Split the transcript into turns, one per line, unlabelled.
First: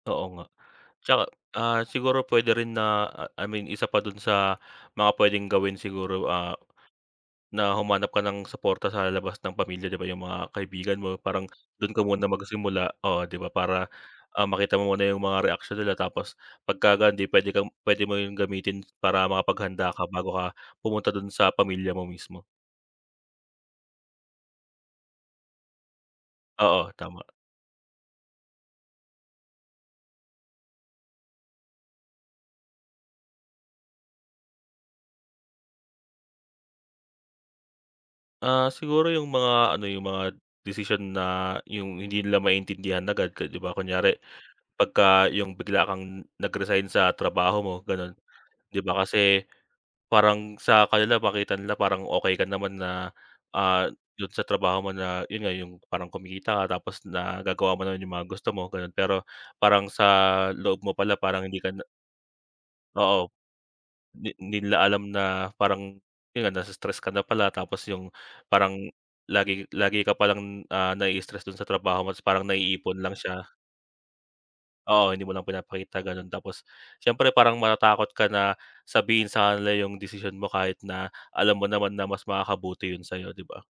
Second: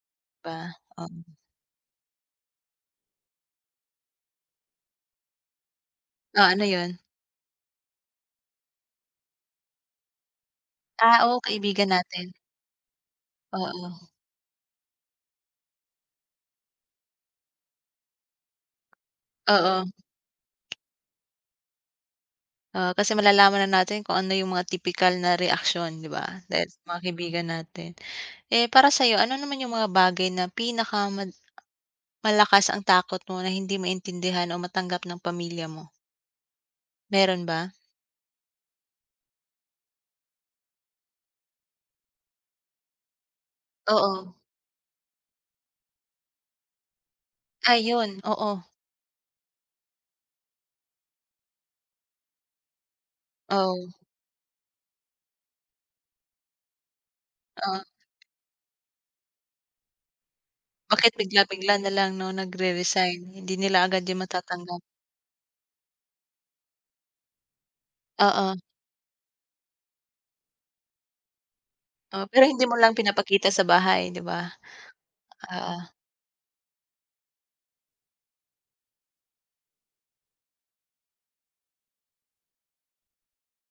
Oo nga.
Ba
'Tsaka,
um.
ah, siguro puwede rin na ah, I mean isa pa dun sa mga puwedeng gawin siguro,
Oh
ah,
ano 'yun?
na humanap ka ng suporta sa labas ng pamilya, 'di ba, 'yung mga kaibigan mo,
Ah, oo
parang
kaibigan
dun ka muna
natin.
magsimula, oo 'di ba para,
Oo.
ah, makita mo muna 'yung mga reaksyon nila tapos pagka ganun 'di puwede kang puwede mo 'yung gamitin para
Oo.
makapaghanda ka bago ka pumunta dun sa pamilya mo mismo.
Oo, kasi malalaman na natin kung ano 'yung mga tipikal na reaksyon, 'di ba, dahil sa
Oo,
mga
tama.
kaibigan natin. Eh para sa'yo, ano naman 'yung mga bagay na pinaka mal malakas ang takot mo na hindi maintindihan o matanggap ng pamilya mo? Meron ba?
Ah siguro 'yung mga ano, 'yung mga desisyon na 'yung hindi nila maintindihan agad ka 'di ba kunyari
Oo.
pagka 'yung bigla kang nag-resign sa trabaho mo gano'n.
Ayun, oo.
'Di ba kasi parang sa kanila makita nila parang okey ka naman na, ah,
Oo.
dun sa trabaho mo na 'yun nga 'yung parang kumikita ka tapos nagagawa mo
Oh.
naman 'yung mga gusto mo, gano'n. Pero parang sa loob mo
Bakit
pala parang hindi ka
bigla-bigla
na
nalang 'no nagre-resign,
Oo,
hindi nila agad 'yun
di di
matatanggap.
nila alam na parang, 'yun nga nasi-stress ka na pala, tapos 'yung
Oo.
parang lagi lagi ka palang, ah, nai-stress dun sa trabaho mo, tapos
Oo,
parang
pero hindi mo lang
naiipon lang siya.
pinapakita sa bahay 'di ba,
Oo, hindi mo lang
oo.
pinapakita ganun. Tapos, siyempre parang matatakot ka na sabihin sa kanila 'yung desisyon mo kahit na alam mo naman na mas makakabuti 'yun sa'yo 'di ba.